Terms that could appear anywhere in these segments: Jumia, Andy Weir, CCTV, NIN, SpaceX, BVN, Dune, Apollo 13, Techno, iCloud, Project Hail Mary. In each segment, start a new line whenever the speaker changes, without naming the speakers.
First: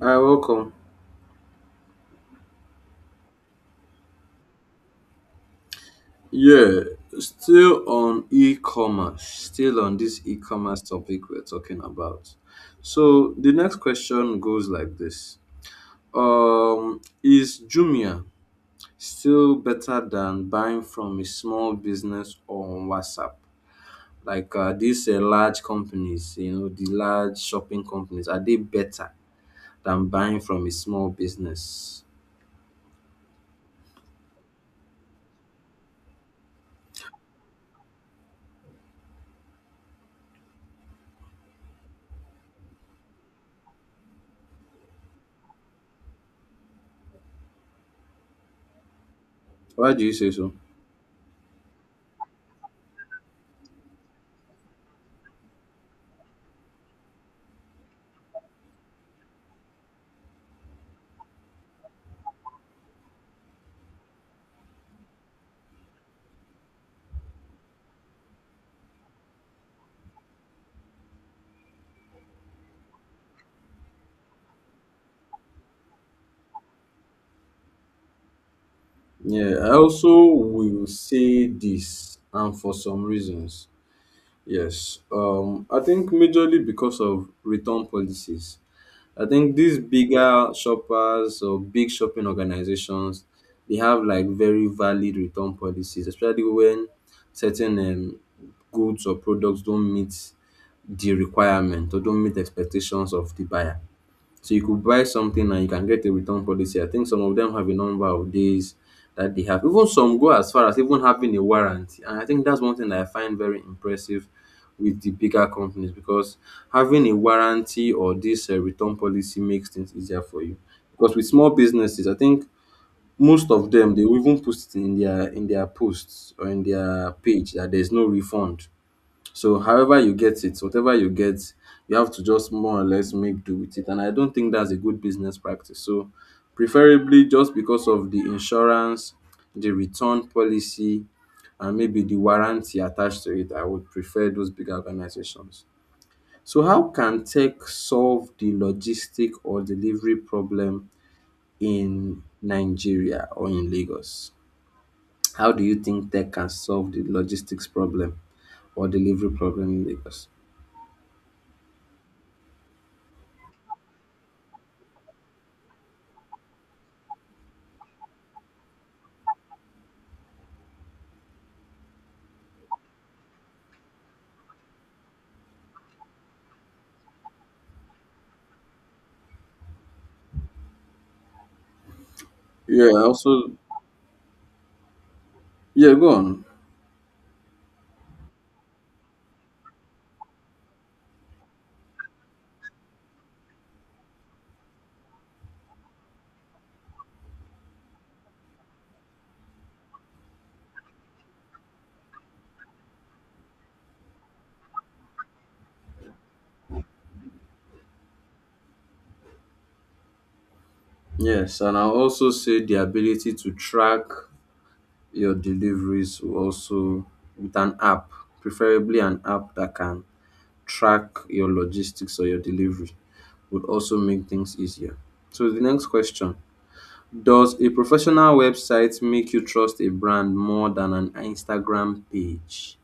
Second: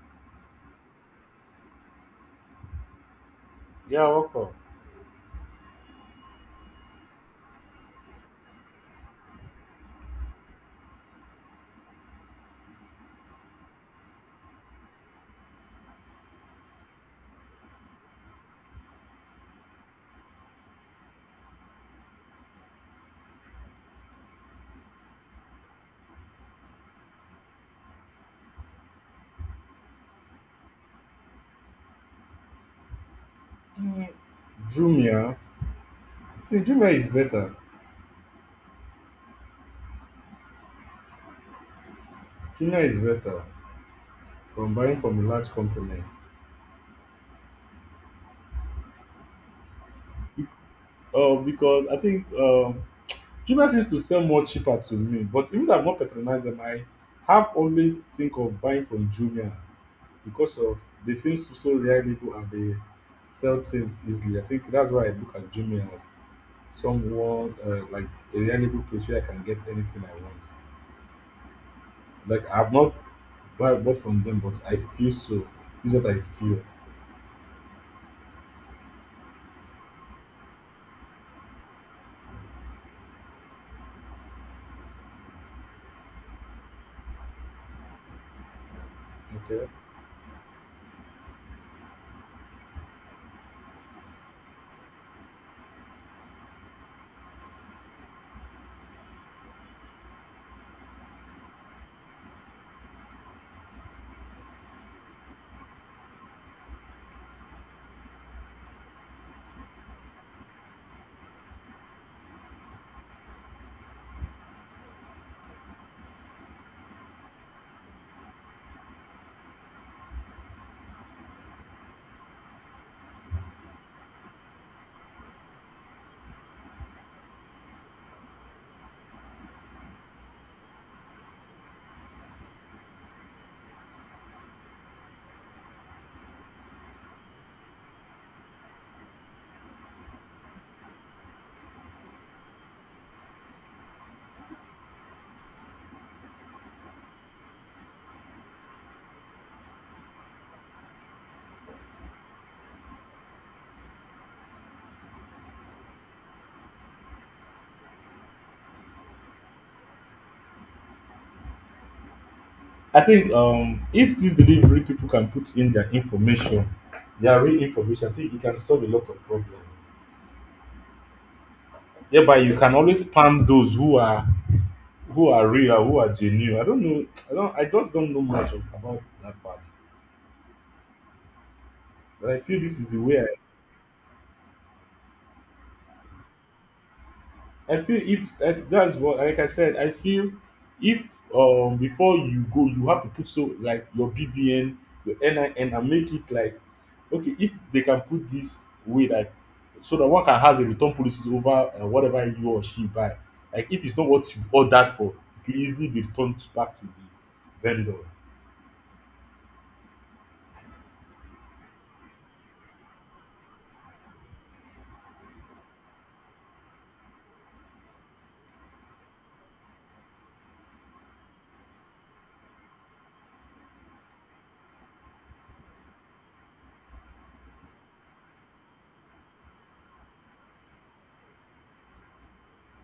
Hi, welcome.
Yeah, welcome.
Yeah, still on e-commerce, still on this e-commerce topic we're talking about. So the next question goes like this. Is Jumia still better than buying from a small business on WhatsApp? Like these large companies, the large shopping companies, are they better than buying from a small business?
Jumia. I think Jumia is better. Jumia is better from buying from a large company.
Why do you say
Be-
so?
Because I think Jumia seems to sell more cheaper to me. But even though I've not patronized them, I have always think of buying from Jumia because of they seem so, so reliable and they sell things easily. I think that's why I look at Jumia as someone like a reliable place where I can get anything I want. Like I've not buy bought from them, but I feel so. This is what I feel.
Yeah, I also will say this, and for some reasons. Yes, I think majorly because of return policies. I think
Okay.
these bigger shoppers or big shopping organizations, they have like very valid return policies, especially when certain goods or products don't meet the requirement or don't meet expectations of the buyer. So you could buy something and you can get a return policy. I think some of them have a number of days that they have. Even some go as far as even having a warranty. And I think that's one thing that I find very impressive with the bigger companies because having a warranty or this return policy makes things easier for you. Because with small businesses, I think most of them they will even post it in their posts or in their page that there's no refund, so however you get it, whatever you get, you have to just more or less make do with it. And I don't think that's a good business practice. So preferably just because of the insurance, the return policy, and maybe the warranty attached to it, I would prefer those big organizations. So how can tech solve the logistic or delivery problem in Nigeria or in Lagos? How do you think tech can solve the logistics problem or delivery problem in Lagos?
I think if these delivery people can put in their information, their real information, I think it can solve a lot of problems. Yeah, but you can always spam those who are real, who are genuine. I don't know. I just don't know about that part. But I feel this is
Yeah,
the
I
way
also, yeah, go on.
I feel if that's what, like I said, I feel if before you go, you have to put so like your BVN, your NIN, and make it like okay, if they can put this way that so that one can has a return policy over whatever you or she buy. Like if it's not what you ordered for, it can easily be returned back to the vendor.
Yes, and I'll also say the ability to track your deliveries will also, with an app, preferably an app that can track your logistics or your delivery, would also make things easier. So the next question, does a professional website make you trust a brand more than an Instagram page?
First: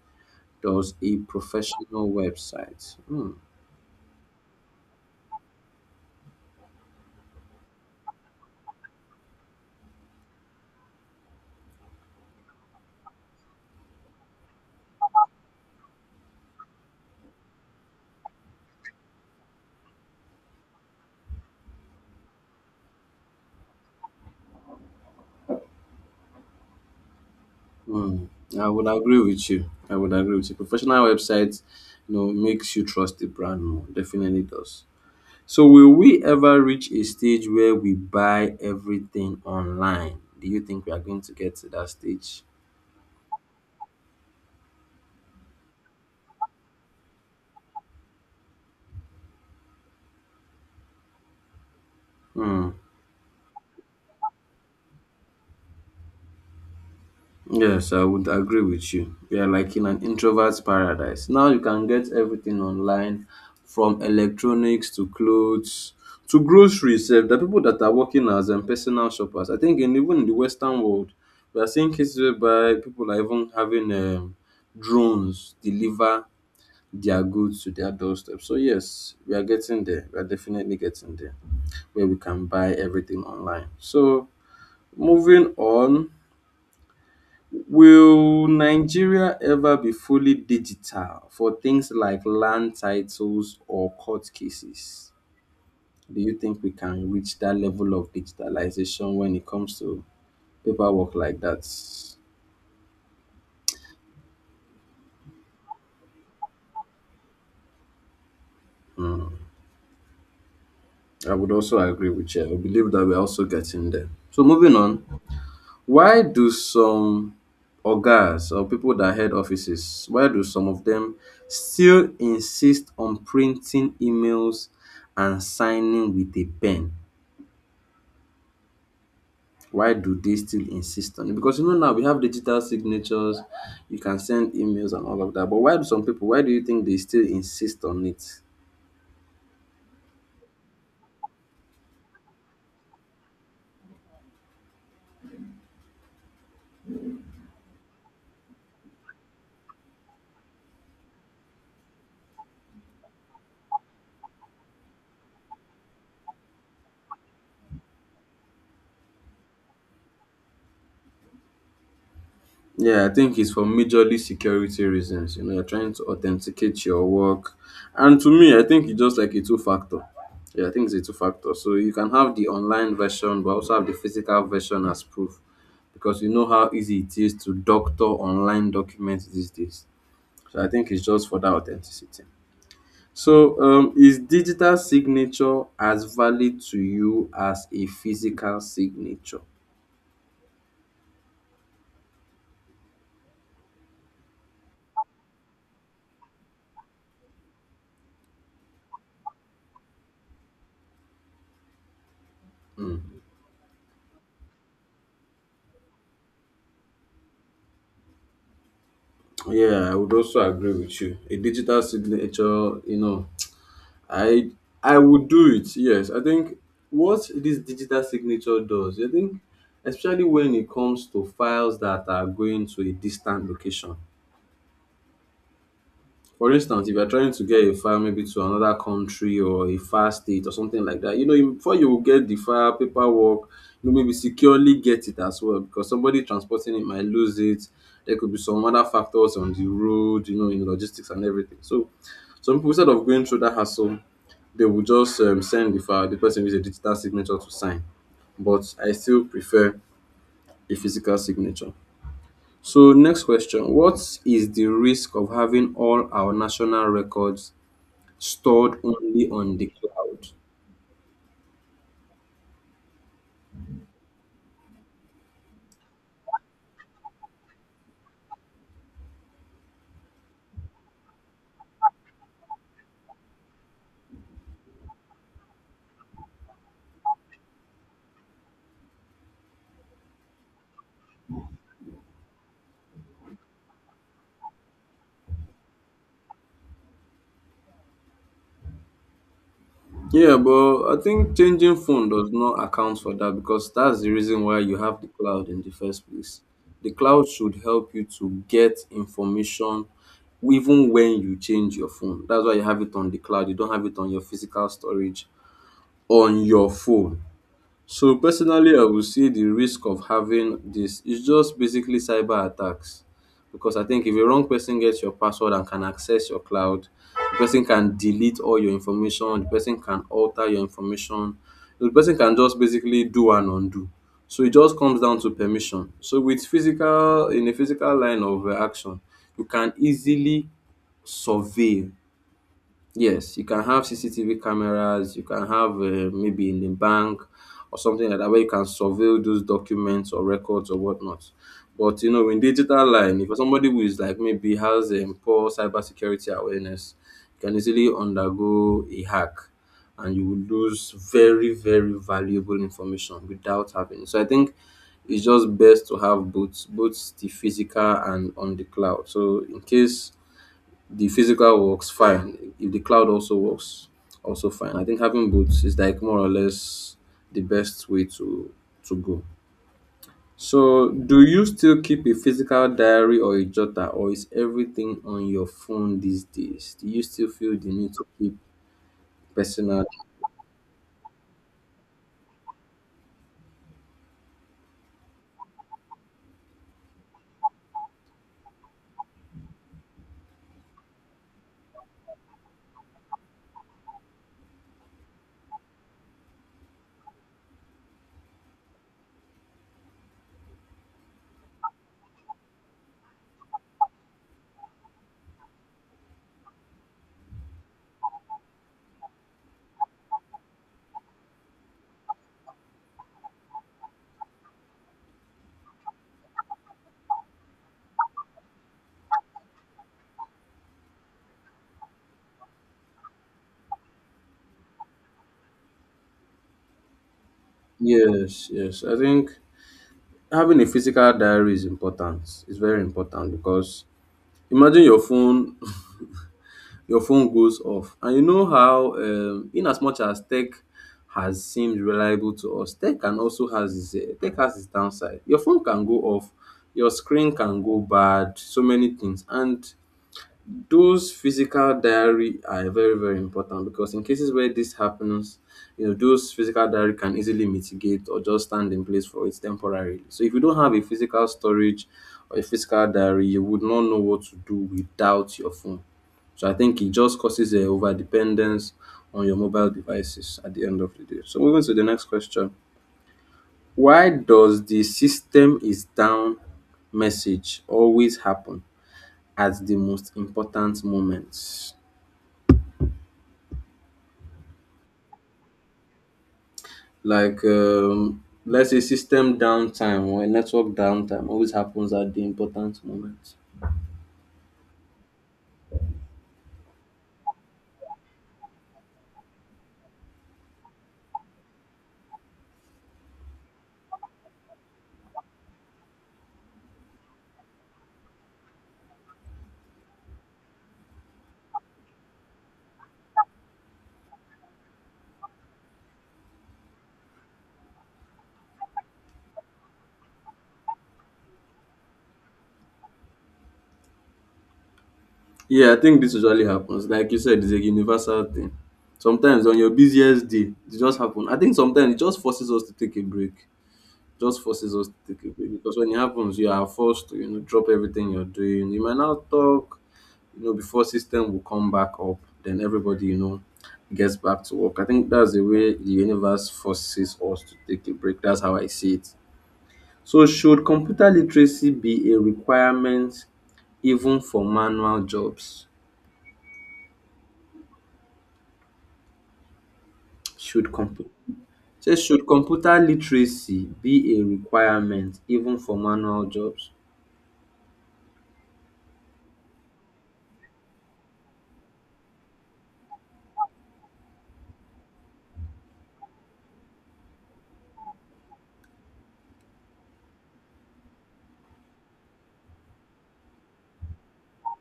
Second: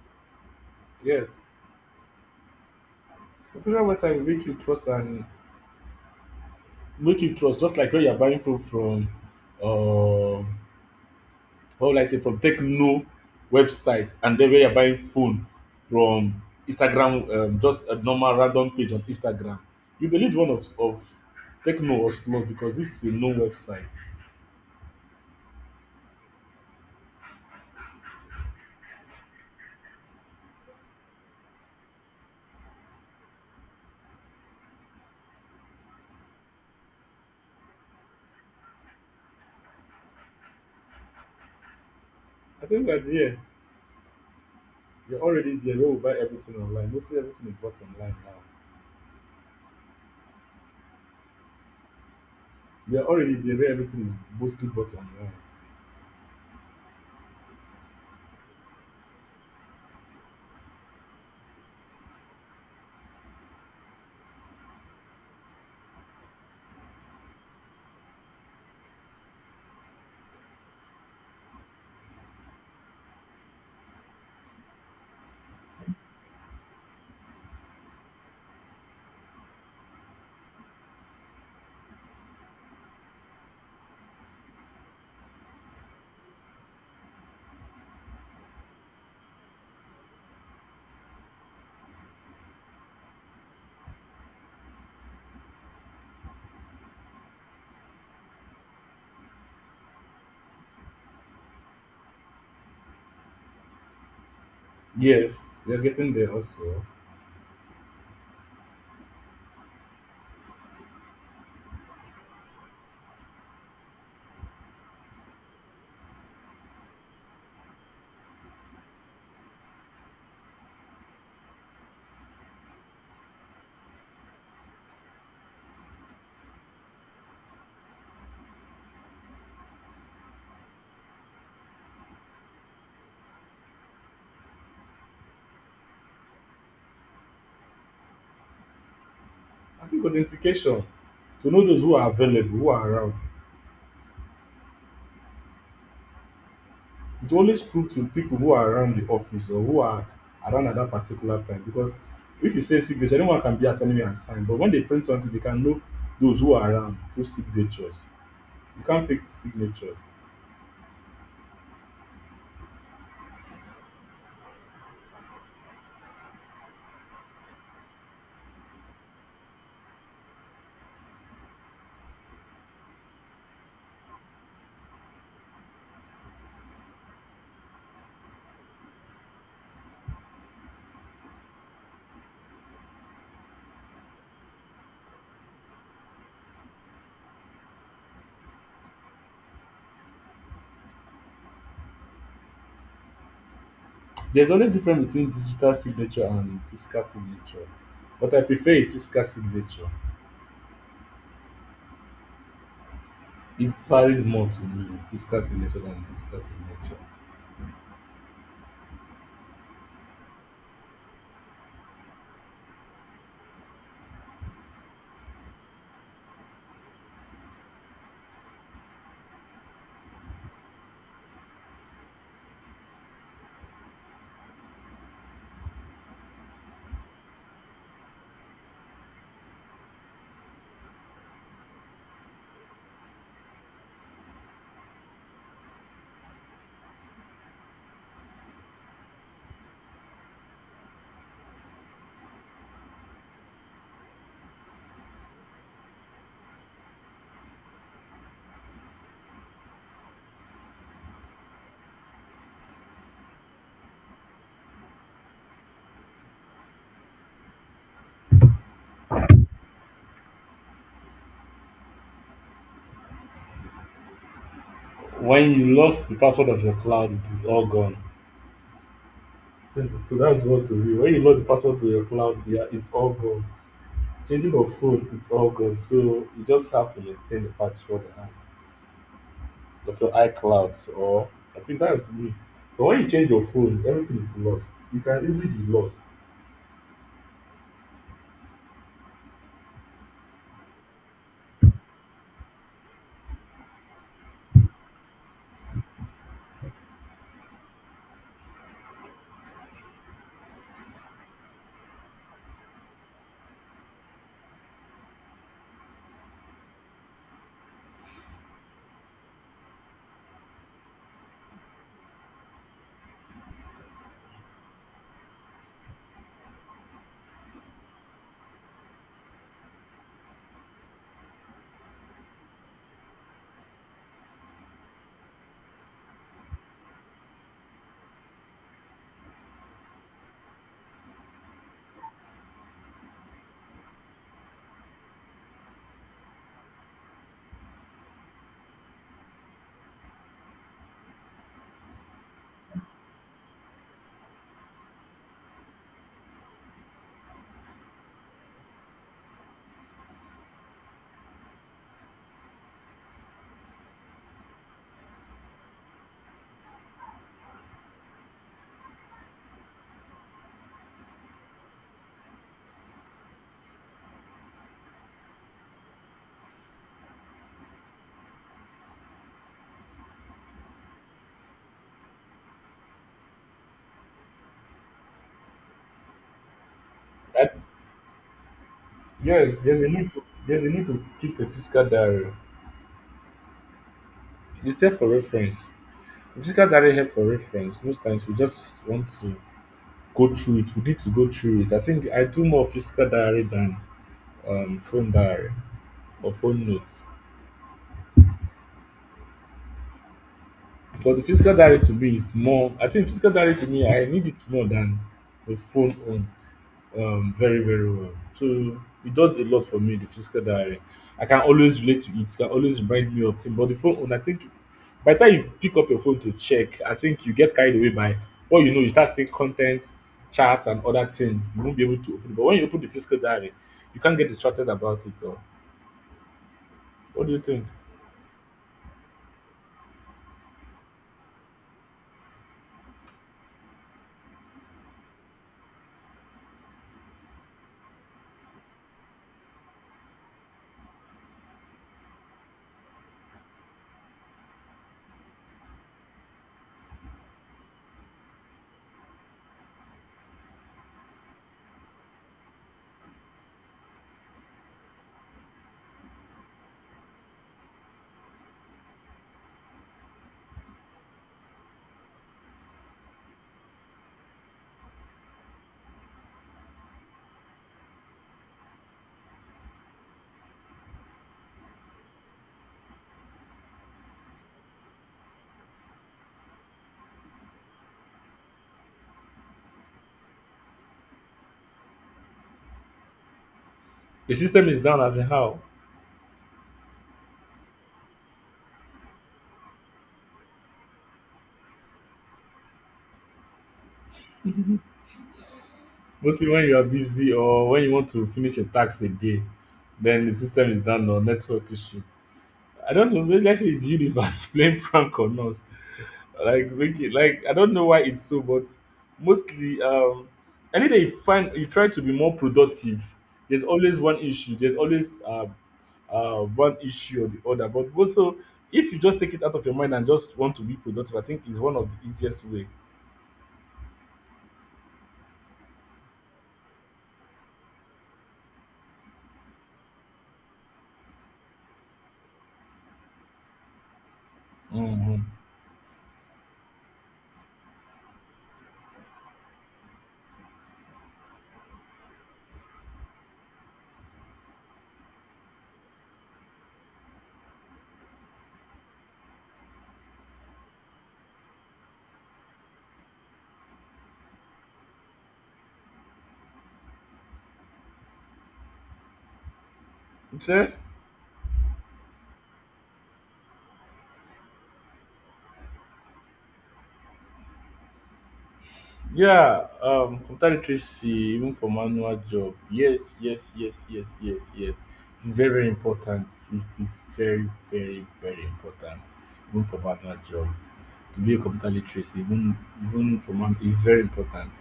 Does a
Yes.
professional website? Hmm.
Professional website will make you trust and make you trust, just like when you're buying food from um or like say from Techno website and then where you're buying phone from Instagram, just a normal random page on Instagram. You believe of Techno was closed because this is a known website.
Mm, I would agree with you. I would agree with you. Professional websites, you know, makes you trust the brand more. Definitely does. So will we ever reach a stage where we buy everything online? Do you think we are going to get to that stage?
I think we're there. We're already there where we buy everything online. Mostly everything is bought online now.
Hmm.
We are already there where everything is mostly bought online.
Yes, I would agree with you. We are like in an introvert's paradise. Now you can get everything online, from electronics to clothes to groceries. Sef. The people that are working as personal shoppers, I think, even in the Western world, we are seeing cases whereby people are even having drones deliver their goods to their doorstep. So, yes, we are getting there. We are definitely getting there where we can buy everything online. So, moving on. Will Nigeria ever be fully digital for things like land titles or court cases? Do you think we can reach that level of digitalization when it comes to paperwork like that?
Yes, we are getting there also.
I would also agree with you. I believe that we're also getting there. So moving on, why do some ogas or people that head offices, why do some of them still insist on printing emails and signing with a pen? Why do they still insist on it? Because you know now we have digital signatures, you can send emails and all of that. But why do some people? Why do you think they still insist on it?
I think authentication to know those who are available, who are around. It always prove to people who are around the office or who are around at that particular time because if you say signature, anyone can be at anywhere and sign. But when they print something, they can know those who are around through signatures. You can't fake signatures.
Yeah, I think it's for majorly security reasons. You know, you're trying to authenticate your work. And to me, I think it's just like a two factor. Yeah, I think it's a two factor. So you can have the online version, but also have the physical version as proof because you know how easy it is to doctor online documents these days. So I think it's just for that authenticity. So, is digital signature as valid to you as a physical signature?
There's always difference between digital signature and physical signature. But I prefer a physical signature. It varies more to me, physical signature than digital signature.
Yeah, I would also agree with you. A digital signature, you know, I I would do it. Yes, I think what this digital signature does, I think, especially when it comes to files that are going to a distant location. For instance, if you are trying to get a file maybe to another country or a far state or something like that, you know, before you get the file, paperwork, you know, maybe securely get it as well because somebody transporting it might lose it. There could be some other factors on the road, you know, in logistics and everything. So some people, instead of going through that hassle, they will just send the file, the person with a digital signature to sign. But I still prefer a physical signature. So next question, what is the risk of having all our national records stored only on the cloud?
When you lost the password of your cloud, it is all gone. So that's what to me. When you lost the password to your cloud, yeah, it's all gone. Changing of phone, it's all good. So you just have to maintain the password and of your iClouds or I think that's me. But when you change your phone, everything is lost. You can easily be lost.
Yeah, but I think changing phone does not account for that because that's the reason why you have the cloud in the first place. The cloud should help you to get information even when you change your phone. That's why you have it on the cloud. You don't have it on your physical storage on your phone. So personally I would say the risk of having this is just basically cyber attacks because I think if a wrong person gets your password and can access your cloud, the person can delete all your information, the person can alter your information, the person can just basically do and undo. So it just comes down to permission. So with physical, in a physical line of action, you can easily survey. Yes, you can have CCTV cameras, you can have maybe in the bank or something like that where you can surveil those documents or records or whatnot. But you know, in digital line, if somebody who is like maybe has poor cybersecurity awareness, you can easily undergo a hack and you will lose very, very valuable information without having. It. So I think it's just best to have both, both the physical and on the cloud. So in case the physical works fine. If the cloud also works, also fine. I think having both is like more or less the best way to go. So, do you still keep a physical diary or a jotter, or is everything on your phone these days? Do you still
And
feel the need to keep
yes,
personal?
there's a need to keep a physical diary. It's there for reference. Physical diary help for reference. Most times we just want to go through it. We need to go through it. I think I do more physical diary than phone diary or phone notes. But the physical diary to me is more. I think physical diary to me I need it more than the phone own very very well. So it does a lot for me the physical diary. I can always relate to it, it can always remind me of things. But the phone own I think by the time you pick up your phone to check, I think you get carried away by what you know, you start seeing content, charts and other things. You won't be able to open it. But when you open the physical diary, you can't get distracted about it or what do you think?
Yes, yes. I think having a physical diary is important. It's very important because imagine your phone your phone goes off. And you know how, in as much as tech has seemed reliable to us, tech can also has its eh, tech has its downside. Your phone can go off, your screen can go bad, so many things. And those physical diary are very very important because in cases where this happens, you know those physical diary can easily mitigate or just stand in place for it temporarily. So if you don't have a physical storage or a physical diary, you would not know what to do without your phone. So I think it just causes a over dependence on your mobile devices at the end of the day. So moving to the next question. Why does the system is down message always happen at the most important moments?
The system is down as in how?
Like let's say system downtime or a network downtime always happens at the important moments.
Mostly when you are busy or when you want to finish a task a day, then the system is down or network issue. I don't know. Maybe let's say it's universe playing prank on us. Like make it like I don't know why it's so, but mostly any day you find you try to be more productive. There's always one issue. There's always one issue or the other. But also if you just take it out of your mind and just want to be productive, I think is one of the easiest way.
Yeah, I think this usually happens. Like you said, it's a universal thing. Sometimes on your busiest day, it just happens. I think sometimes it just forces us to take a break. Just forces us to
Mm-hmm.
take a break because when it happens, you are forced to you know drop everything you're doing. You might not talk, you know, before system will come back up. Then everybody you know gets back to work. I think that's the way the universe forces us to take a break. That's how I see it. So should computer literacy be a requirement even for manual jobs? Should computer Say, should computer literacy be a requirement even for manual jobs?
Yeah, computer literacy, even for manual job. Yes, yes, yes, yes, yes, yes. It's very, very important. It is very, very, very important, even for manual job. To be a computer literacy, even even for man, is very important.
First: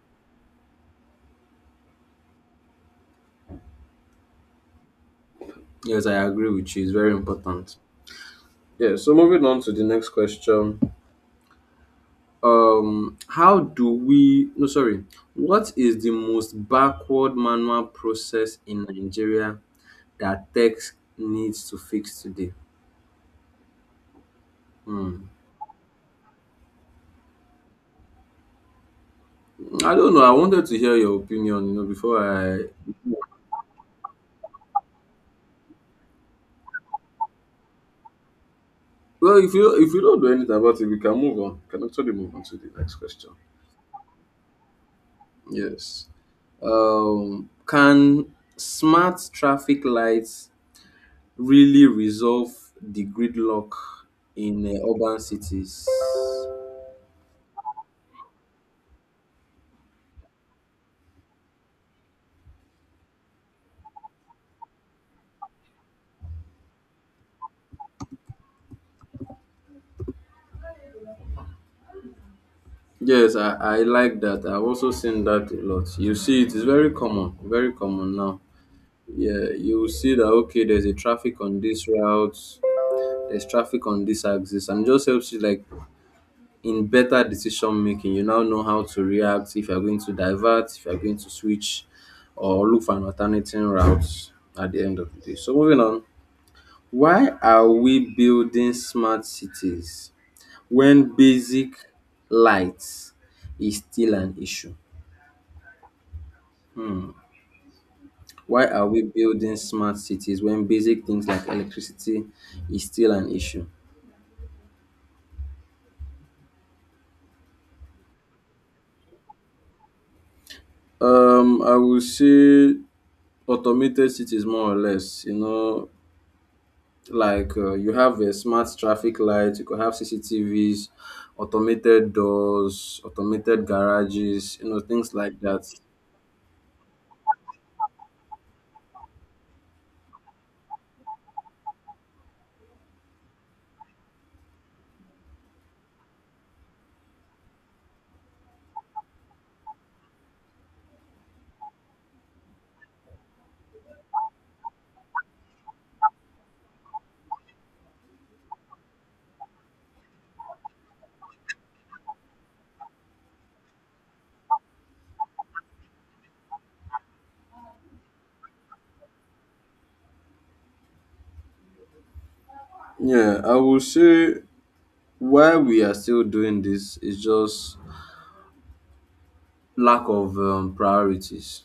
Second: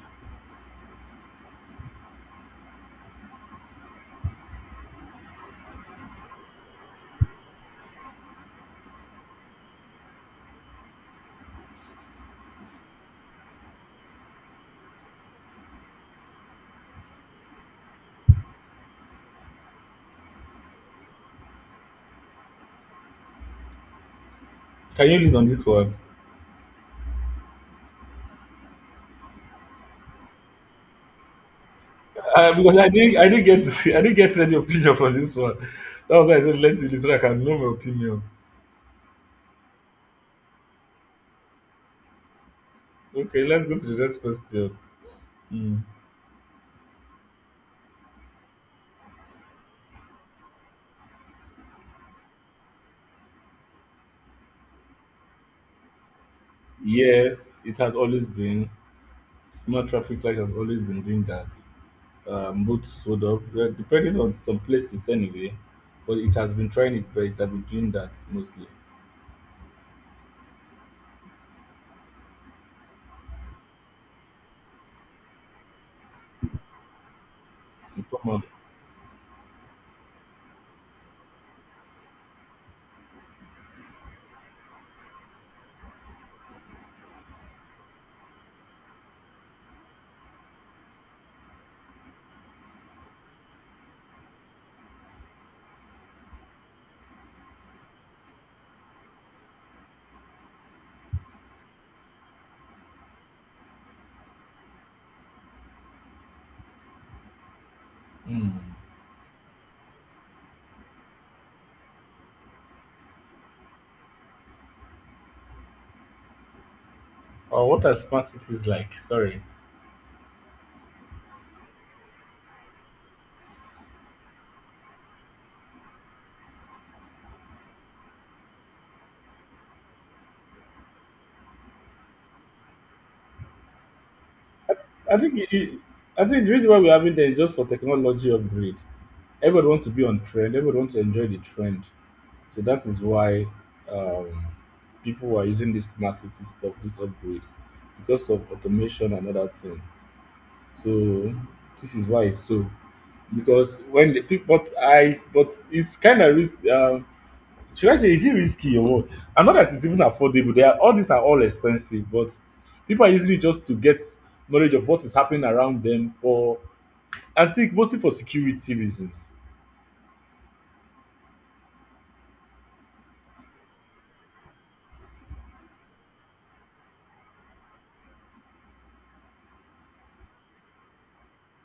Yes, I agree with you. It's very important. Yeah, so moving on to the next question. How do we, no, sorry, what is the most backward manual process in Nigeria that tech needs to fix today?
Can you
Hmm.
lead on this one?
I don't know. I wanted to hear your opinion, you know, before I.
Because I didn't get, I didn't get any opinion from this one. That was why I said let you listen. I can know my opinion.
Well, if you don't do anything about it, we can move on. We can actually move on to the next question.
Okay, let's go to the next question. Mm.
Yes. Can smart traffic lights really resolve the gridlock in urban cities?
Yes, it has always been. Smart traffic light has always been doing that. Both hold up, depending on some places anyway. But it has been trying its best. I've been doing that mostly.
Yes, I like that. I've also seen that a lot. You see, it is very
It's
common now.
come.
Yeah, you will see that okay, there's a traffic on this route, there's traffic on this axis, and it just helps you like in better decision making. You now know how to react if you're going to divert, if you're going to switch, or look for an alternating route at the end of the day. So moving on. Why are we building smart cities when basic lights is still an issue?
Hmm.
Why are we building smart cities when basic things like electricity is still an issue?
Oh, what are smart cities like? Sorry.
I would say automated cities more or less. You know, like you have a smart traffic light, you could have CCTVs, automated doors, automated garages, you
I,
know,
th-
things
I think
like that.
I think the reason why we're having them is just for technology upgrade. Everybody wants to be on trend. Everybody wants to enjoy the trend. So that is why um, people are using this smart city stuff, this upgrade, because of automation and other thing. So this is why it's so. Because when the people but I but it's kind of risky. Should I say is it risky or what? I know that it's even affordable. They are all these are all expensive, but people are usually just to get knowledge of what is happening around them for I think mostly for security reasons.
Yeah, I would say why we are still doing this, is just lack of priorities.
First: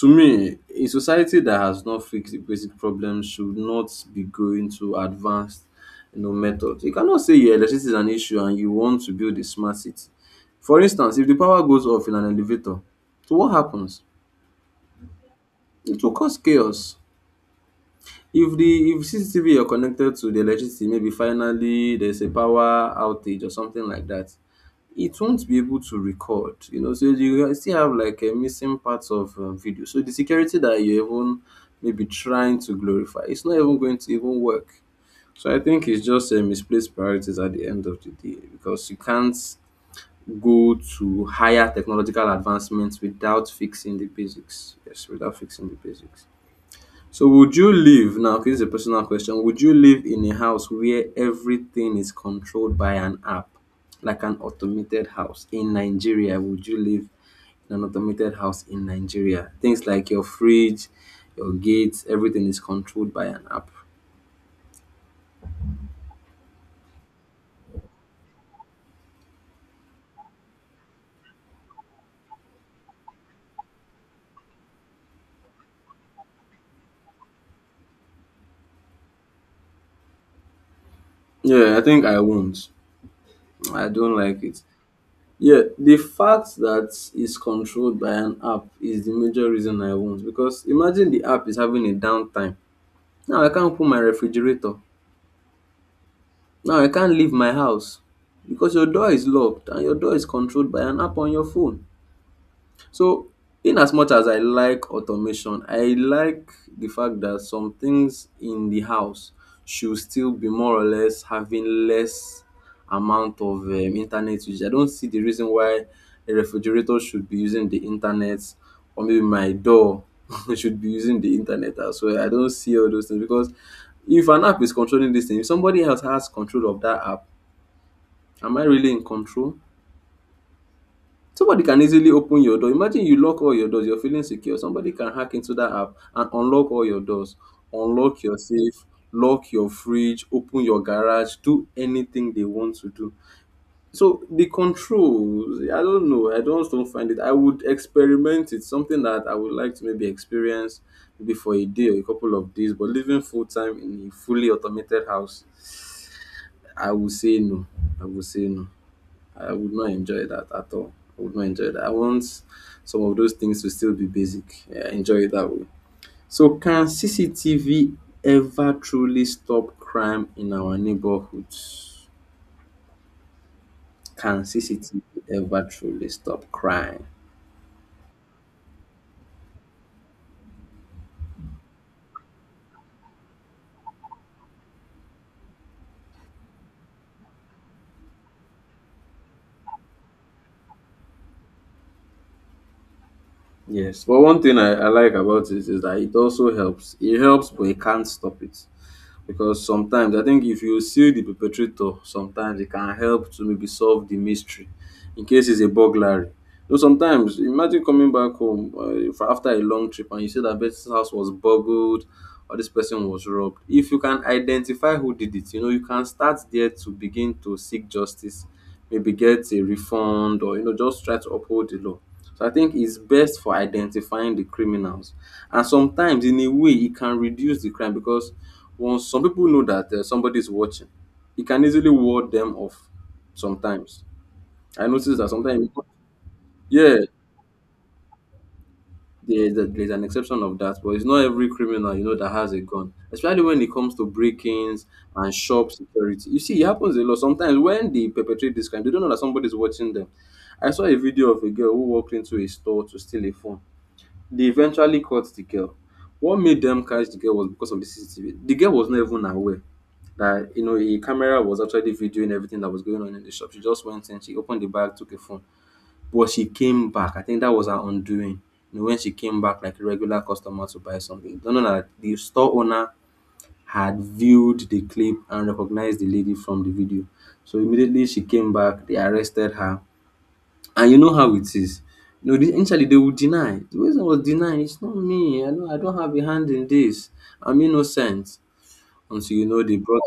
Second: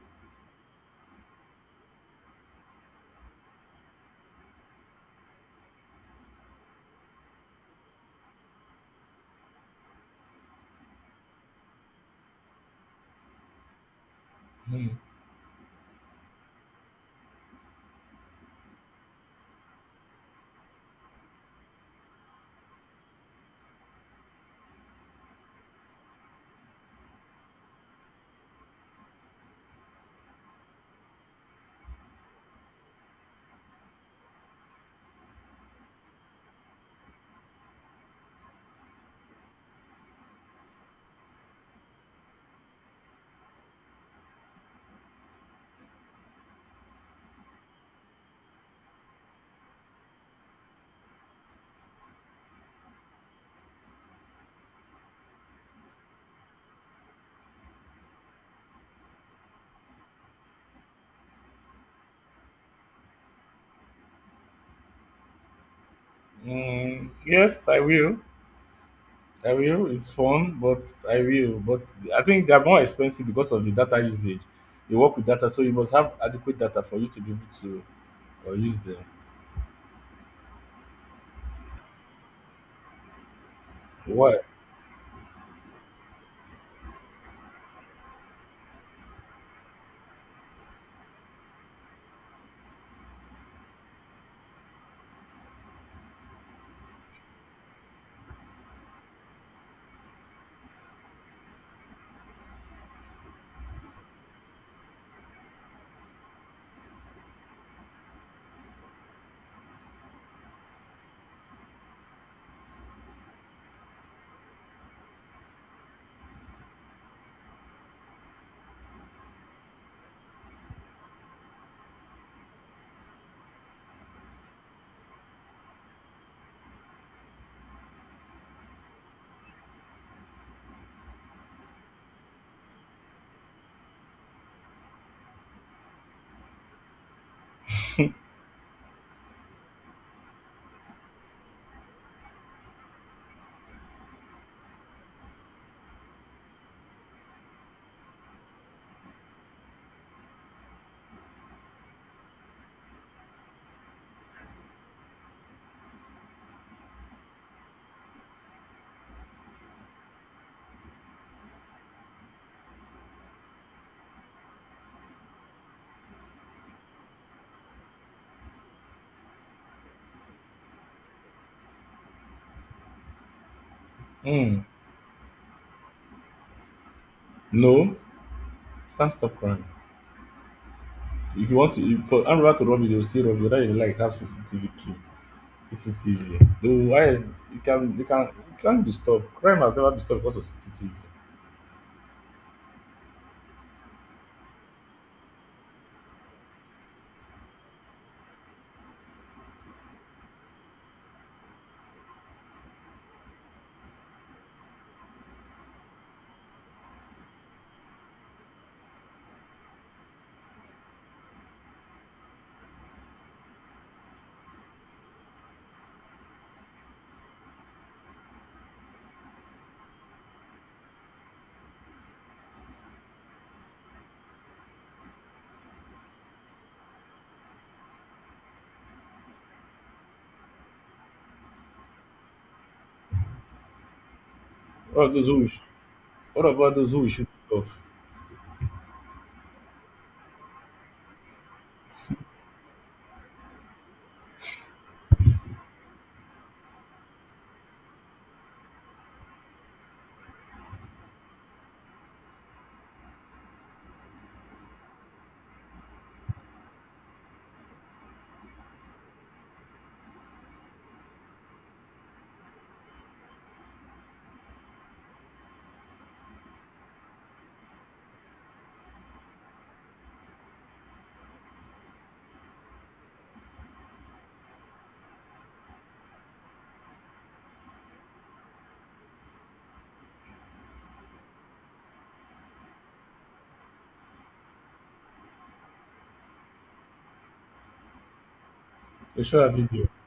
To me, a society that has not fixed the basic problem should not be going to advanced, you know, methods. You cannot say your electricity is an issue and you want to build a smart city. For instance, if the power goes off in an elevator, so what happens?
Hmm.
It will cause chaos. If CCTV you're connected to the electricity, maybe finally there's a power outage or something like that. It won't be able to record, you know, so you will still have like a missing parts of video. So the security that you're even maybe trying to glorify, it's not even going to even work. So I think it's just a misplaced priorities at the end of the day because you can't go to higher technological advancements without fixing the basics. Yes, without fixing the basics. So would you live now? Okay, this is a personal question. Would you live in a house where everything is controlled by an app, like an automated house in Nigeria? Would you live in an automated house in Nigeria? Things like your fridge, your gates, everything is controlled by an app.
Mm, yes, I will. I will. It's fun, but I will. But I think they are more expensive because of the data usage. They work with data, so you must have adequate data for you to be able to use them.
Yeah, I think I won't. I don't
Why?
like it. Yeah, the fact that it's controlled by an app is the major reason I won't. Because imagine the app is having a downtime. Now I can't open my refrigerator. Now I can't leave my house because your door is locked and your door is controlled by an app on your phone. So, in as much as I like automation, I like the fact that some things in the house should still be more or less having less amount of internet usage. I don't see the reason why a refrigerator should be using the internet or maybe my door should be using the internet as well. I don't see all those things because if an app is controlling this thing, if somebody else has control of that app, am I really in control? Somebody can easily open your door. Imagine you lock all your doors, you're feeling secure. Somebody can hack into that app and unlock all your doors, unlock your safe, lock your fridge, open your garage, do anything they want to do. So the controls, I don't know. I don't find it. I would experiment it. Something that I would like to maybe experience maybe for a day or a couple of days. But living full time in a fully automated house, I would say no. I would say no. I would not enjoy that at all. I would not enjoy that. I want some of those things to still be basic. Yeah, enjoy it that way. So, can CCTV ever truly stop crime in our neighborhoods? Can
Hmm.
CCTV ever truly stop crime?
No, can't stop crying. If you want to if for animal to rob you, they will still rob you whether you like have CCTV. The wise you can't be stopped. Crime has never been stopped because of CCTV.
Yes. But one thing I like about it is that it also helps. It helps, but it can't stop it. Because sometimes I think if you see the perpetrator, sometimes it can help to maybe solve the mystery in case it's a burglary. You know, sometimes imagine coming back home after a long trip and you see that this house was burgled or this person was robbed. If you can identify who did it, you know, you can start there to begin to seek justice, maybe get a refund or, you know, just try to uphold the law. So I think it's best for identifying the criminals and sometimes in a way it can reduce the crime because once some people know that somebody is watching, it can easily ward them off sometimes. I
What of
notice
those
that
who will sh-
sometimes,
what about those
yeah,
who will shoot it off?
there's an exception of that, but it's not every criminal you know that has a gun, especially when it comes to break-ins and shop security. You see, it happens a lot. Sometimes when they perpetrate this crime, they don't know that somebody's watching them. I saw a video of a girl who walked into a store to steal a phone. They eventually caught the girl. What made them catch the girl was because of the CCTV. The girl was not even aware that you know a camera was actually videoing everything that was going on in the shop. She just went in, she opened the bag, took a phone. But she came back. I think that was her undoing. You know, when she came back like a regular customer to buy something. Don't know that the store owner had viewed the clip and recognized the lady from the video. So immediately she came back, they arrested her and you know how it is. You know, initially they would deny. The reason I was denying, it's not me. I know I don't have a hand in this. I'm innocent
They
until
show
you
a
know they
video.
brought,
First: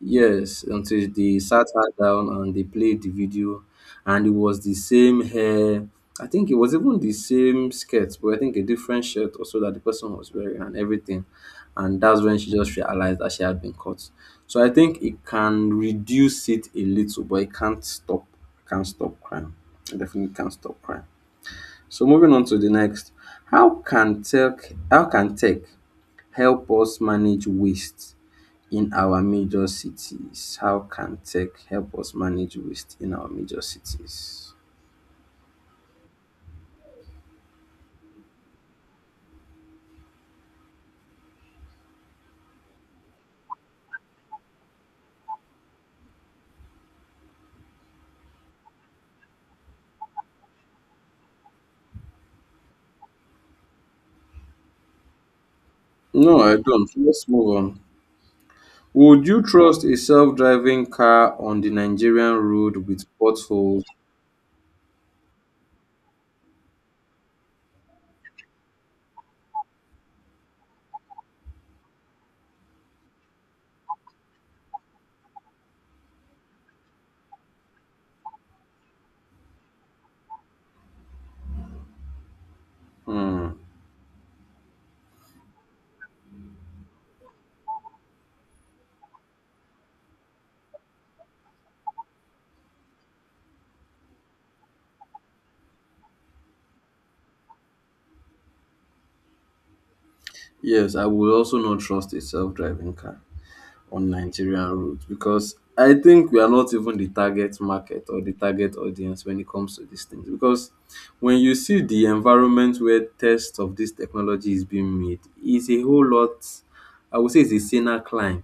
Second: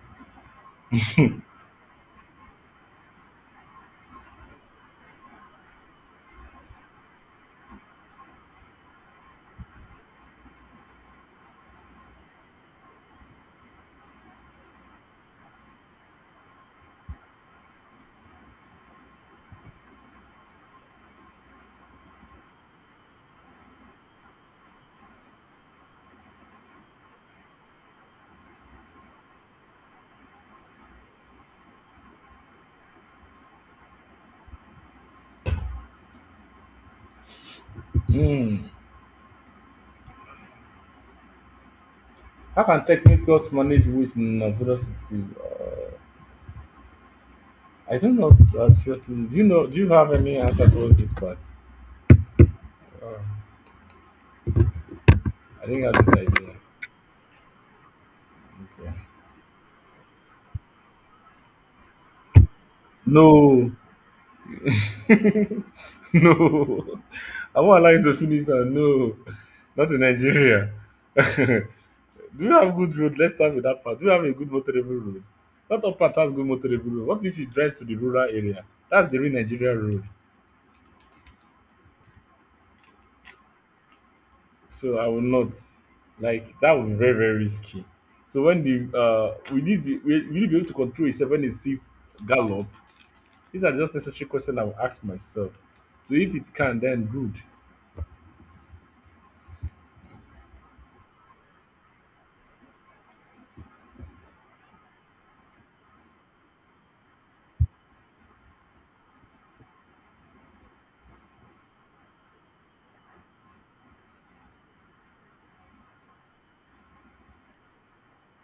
yes, until they sat her down and they played the video and it was the same hair. I think it was even the same skirt, but I think a different shirt also that the person was wearing and everything, and that's when she just realized that she had been caught. So I think it can reduce it a little, but it can't stop, can't stop crime. It definitely can't stop crime. So moving on to the next, how can tech help us manage waste in our major cities? How can tech help us manage waste in our major cities?
Hmm. How can technicals manage waste in Nigeria city? I don't know seriously. Do you know do you have any answer towards this part? Um, I didn't have this
No, I
idea.
don't. Let's move on.
Okay.
Would you trust a self-driving car on the Nigerian road with
No.
potholes?
No, I won't allow you to finish that. No, not in Nigeria. Do you have good road? Let's start with that part. Do you have a good motorable road? Not all part has good motorable road. What if you drive to the rural area? That's the real Nigeria road.
Hmm.
So I will not like that. Would be very very risky. So when the we need be able to control a seven a six gallop. These are just necessary questions I will ask myself. So if it can, then good.
Yes, I would also not trust a self-driving car on Nigerian roads because I think we are not even the target market or the target audience when it comes to these things. Because when you see the environment where test of this technology is being made, it's a whole lot, I would say it's a saner climb.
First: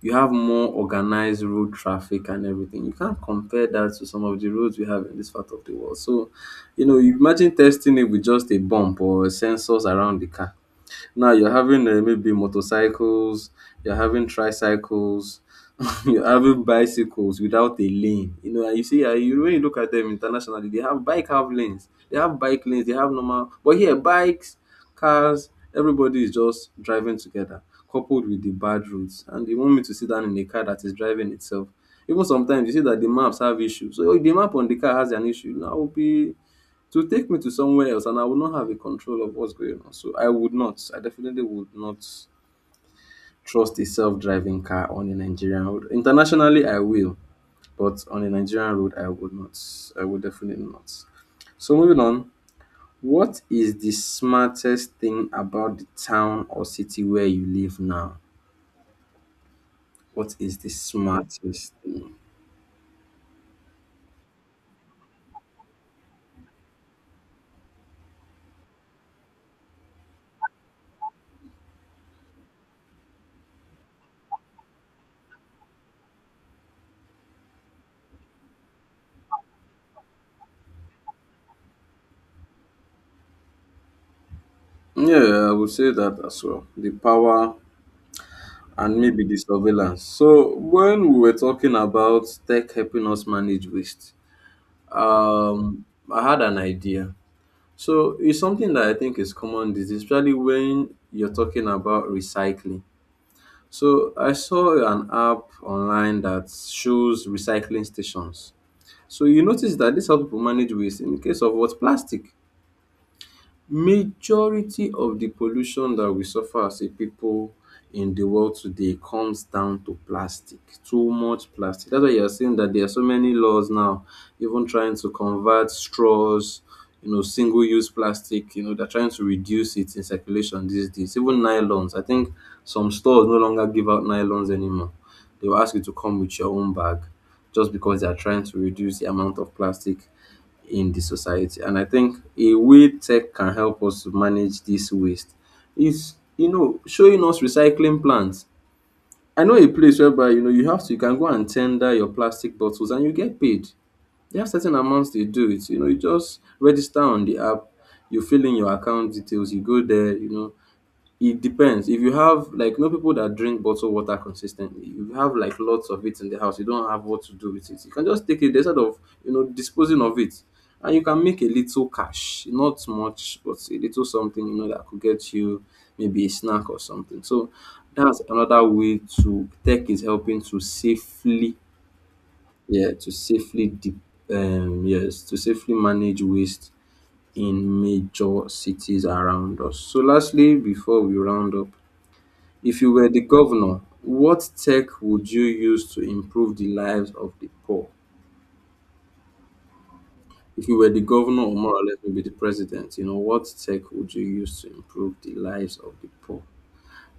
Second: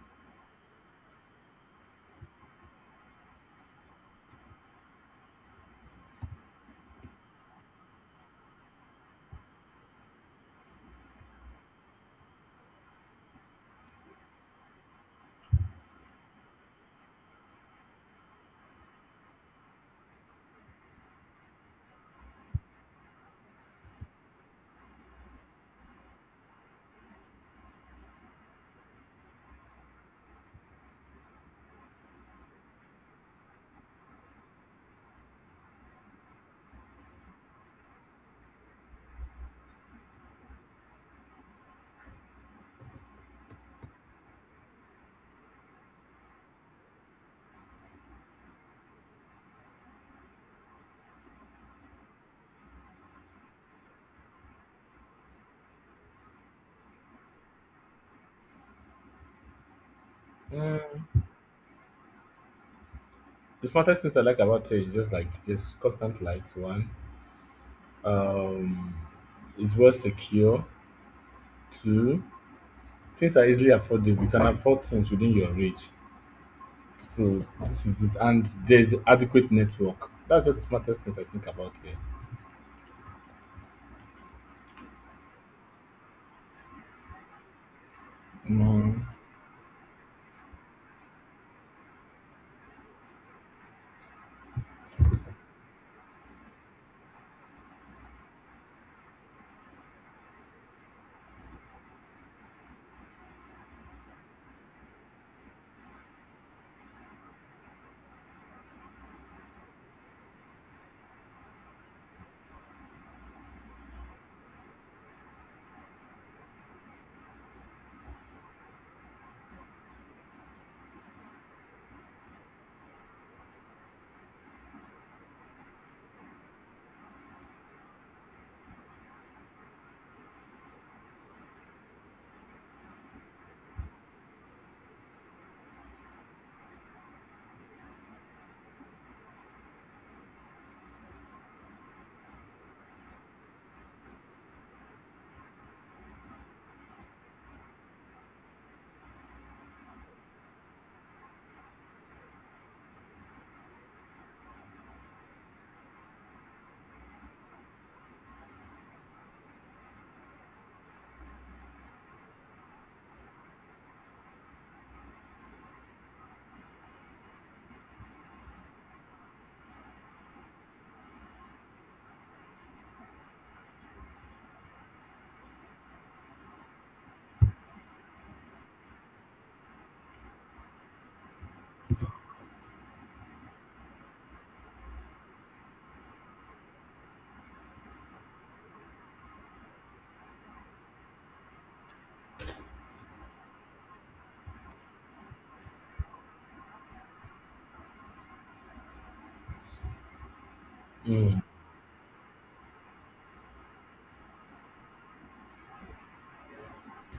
You have more organized road traffic and everything. You can't compare that to some of the roads we have in this part of the world. So, you know, you imagine testing it with just a bump or sensors around the car. Now you're having maybe motorcycles, you're having tricycles, you're having bicycles without a lane. You know, and you see, you when you look at them internationally, they have bike have lanes, they have bike lanes, they have normal. But here, bikes, cars, everybody is just driving together, coupled with the bad roads. And you want me to sit down in a car that is driving itself. Even sometimes you see that the maps have issues. So if the map on the car has an issue, now will be to take me to somewhere else and I would not have a control of what's going on. So I would not. I definitely would not trust a self-driving car on a Nigerian road. Internationally, I will, but on a Nigerian road, I would not. I would definitely not. So moving on, what is the smartest thing about the town or city where you live now? What is the smartest thing?
The smartest things I like about it is just like just constant lights. One um, it's well secure. Two, things are easily affordable. You can afford things within your reach. So this is it. And there's adequate network. That's what the smartest things I think about here.
Yeah, I would say that as well. The power and
Mm,
maybe the surveillance. So when we were talking about tech helping us manage waste, um, I had an idea. So it's something that I think is common, this especially when you're talking about recycling. So I saw an app online that shows recycling stations. So you notice that this helps people manage waste in the case of what plastic. Majority of the pollution that we suffer as a people in the world today comes down to plastic. Too much plastic. That's why you are seeing that there are so many laws now even trying to convert straws, you know, single use plastic, you know, they're trying to reduce it in circulation these days. Even nylons. I think some stores no longer give out nylons anymore. They will ask you to come with your own bag just because they are trying to reduce the amount of plastic in the society. And I think a way tech can help us to manage this waste is, you know, showing us recycling plans. I know a place whereby you know you have to you can go and tender your plastic bottles and you get paid. They have certain amounts they do it. You know, you just register on the app, you fill in your account details, you go there, it depends. If you have like no people that drink bottled water consistently, if you have like lots of it in the house, you don't have what to do with it. You can just take it instead of disposing of it, and you can make a little cash, not much, but a little something that could get you maybe a snack or something. So that's another way to tech is helping to safely yeah to yes to safely manage waste in major cities around us. So lastly, before we round up, if you were the governor, what tech would you use to improve the lives of the poor? If you were the governor, or more or less maybe the president, you know, what tech would you use to improve the lives of the poor?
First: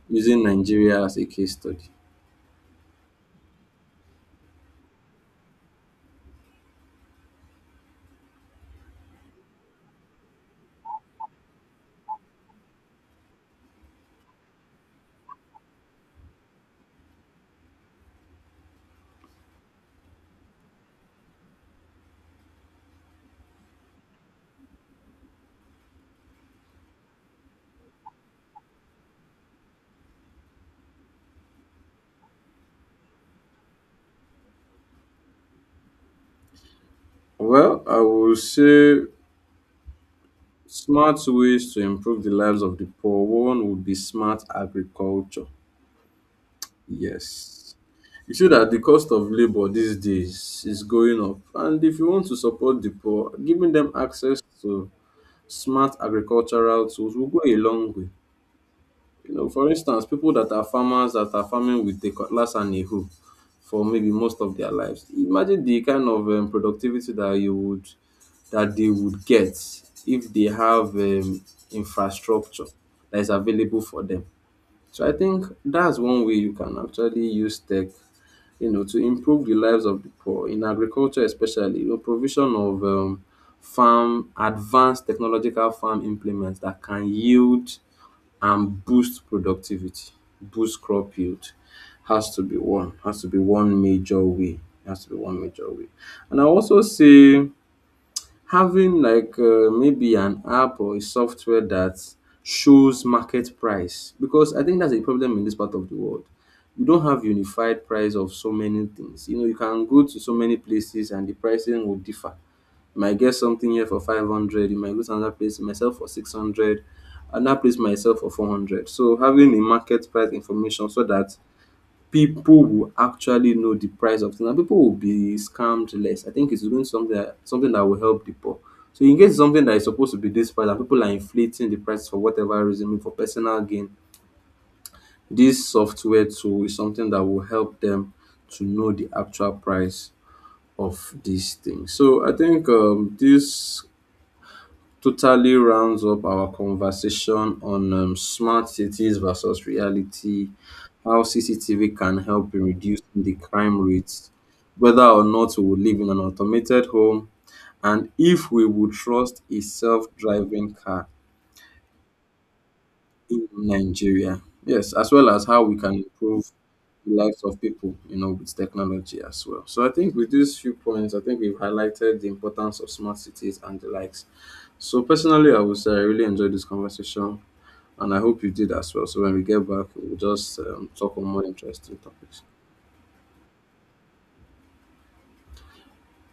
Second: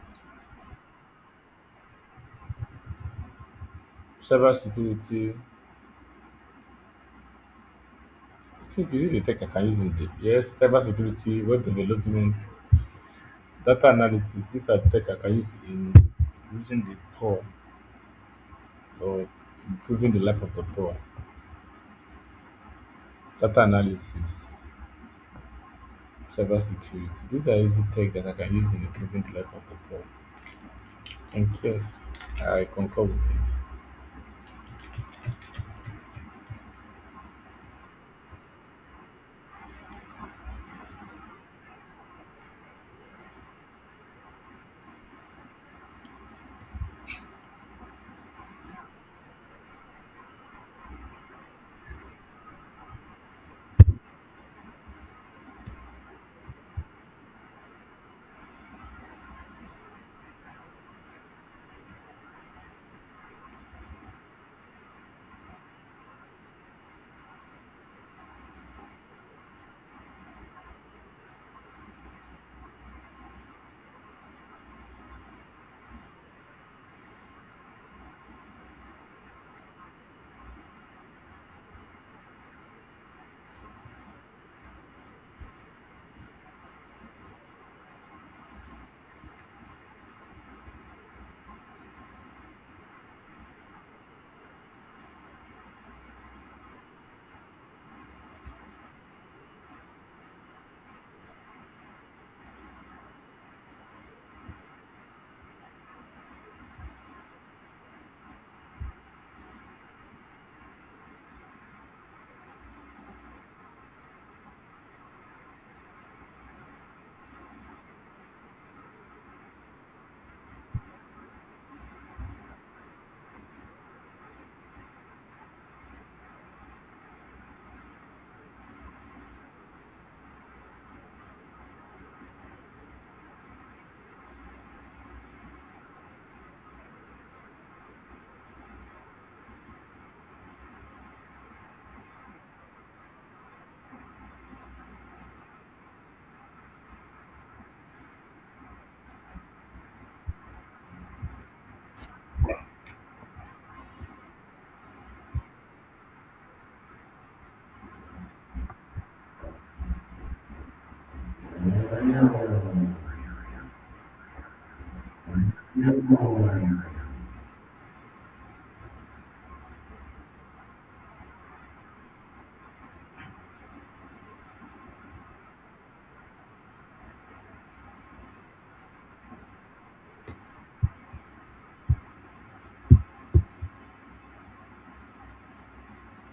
Using Nigeria as a case study.
cyber security. I think is it the tech I can use in the yes, cyber security, web development, data analysis. These are tech I can use in reaching the poor or improving the life of the poor. Data analysis. Cybersecurity. These are easy tech that I can use in the present life of the poor. And yes, I concur with it.
Well, I will say smart ways to improve the lives of the poor. One would be smart agriculture. Yes. You see that the cost of labor these days is going up. And if you want to support the poor, giving them access to smart agricultural tools will go a long way. You know, for instance, people that are farmers that are farming with a cutlass and a hoe for maybe most of their lives. Imagine the kind of productivity that you would that they would get if they have infrastructure that is available for them. So I think that's one way you can actually use tech, you know, to improve the lives of the poor. In agriculture especially, the provision of farm advanced technological farm implements that can yield and boost productivity, boost crop yield has to be one major way. Has to be one major way. And I also say having like maybe an app or a software that shows market price, because I think that's a problem in this part of the world. You don't have unified price of so many things. You know, you can go to so many places and the pricing will differ. You might get something here for 500, you might go to another place myself for 600, another place myself for 400. So having a market price information so that people will actually know the price of things and people will be scammed less. I think it's doing something that will help the poor. So in case something that is supposed to be this price and people are inflating the price for whatever reason, maybe for personal gain, this software tool is something that will help them to know the actual price of these things. So I think this totally rounds up our conversation on smart cities versus reality, how CCTV can help in reducing the crime rates, whether or not we will live in an automated home, and if we would trust a self driving car in Nigeria. Yes, as well as how we can improve the lives of people, you know, with technology as well. So I think with these few points, I think we've highlighted the importance of smart cities and the likes. So personally, I would say I really enjoyed this conversation. And I hope you did as well. So when we get back, we'll just talk on more interesting topics.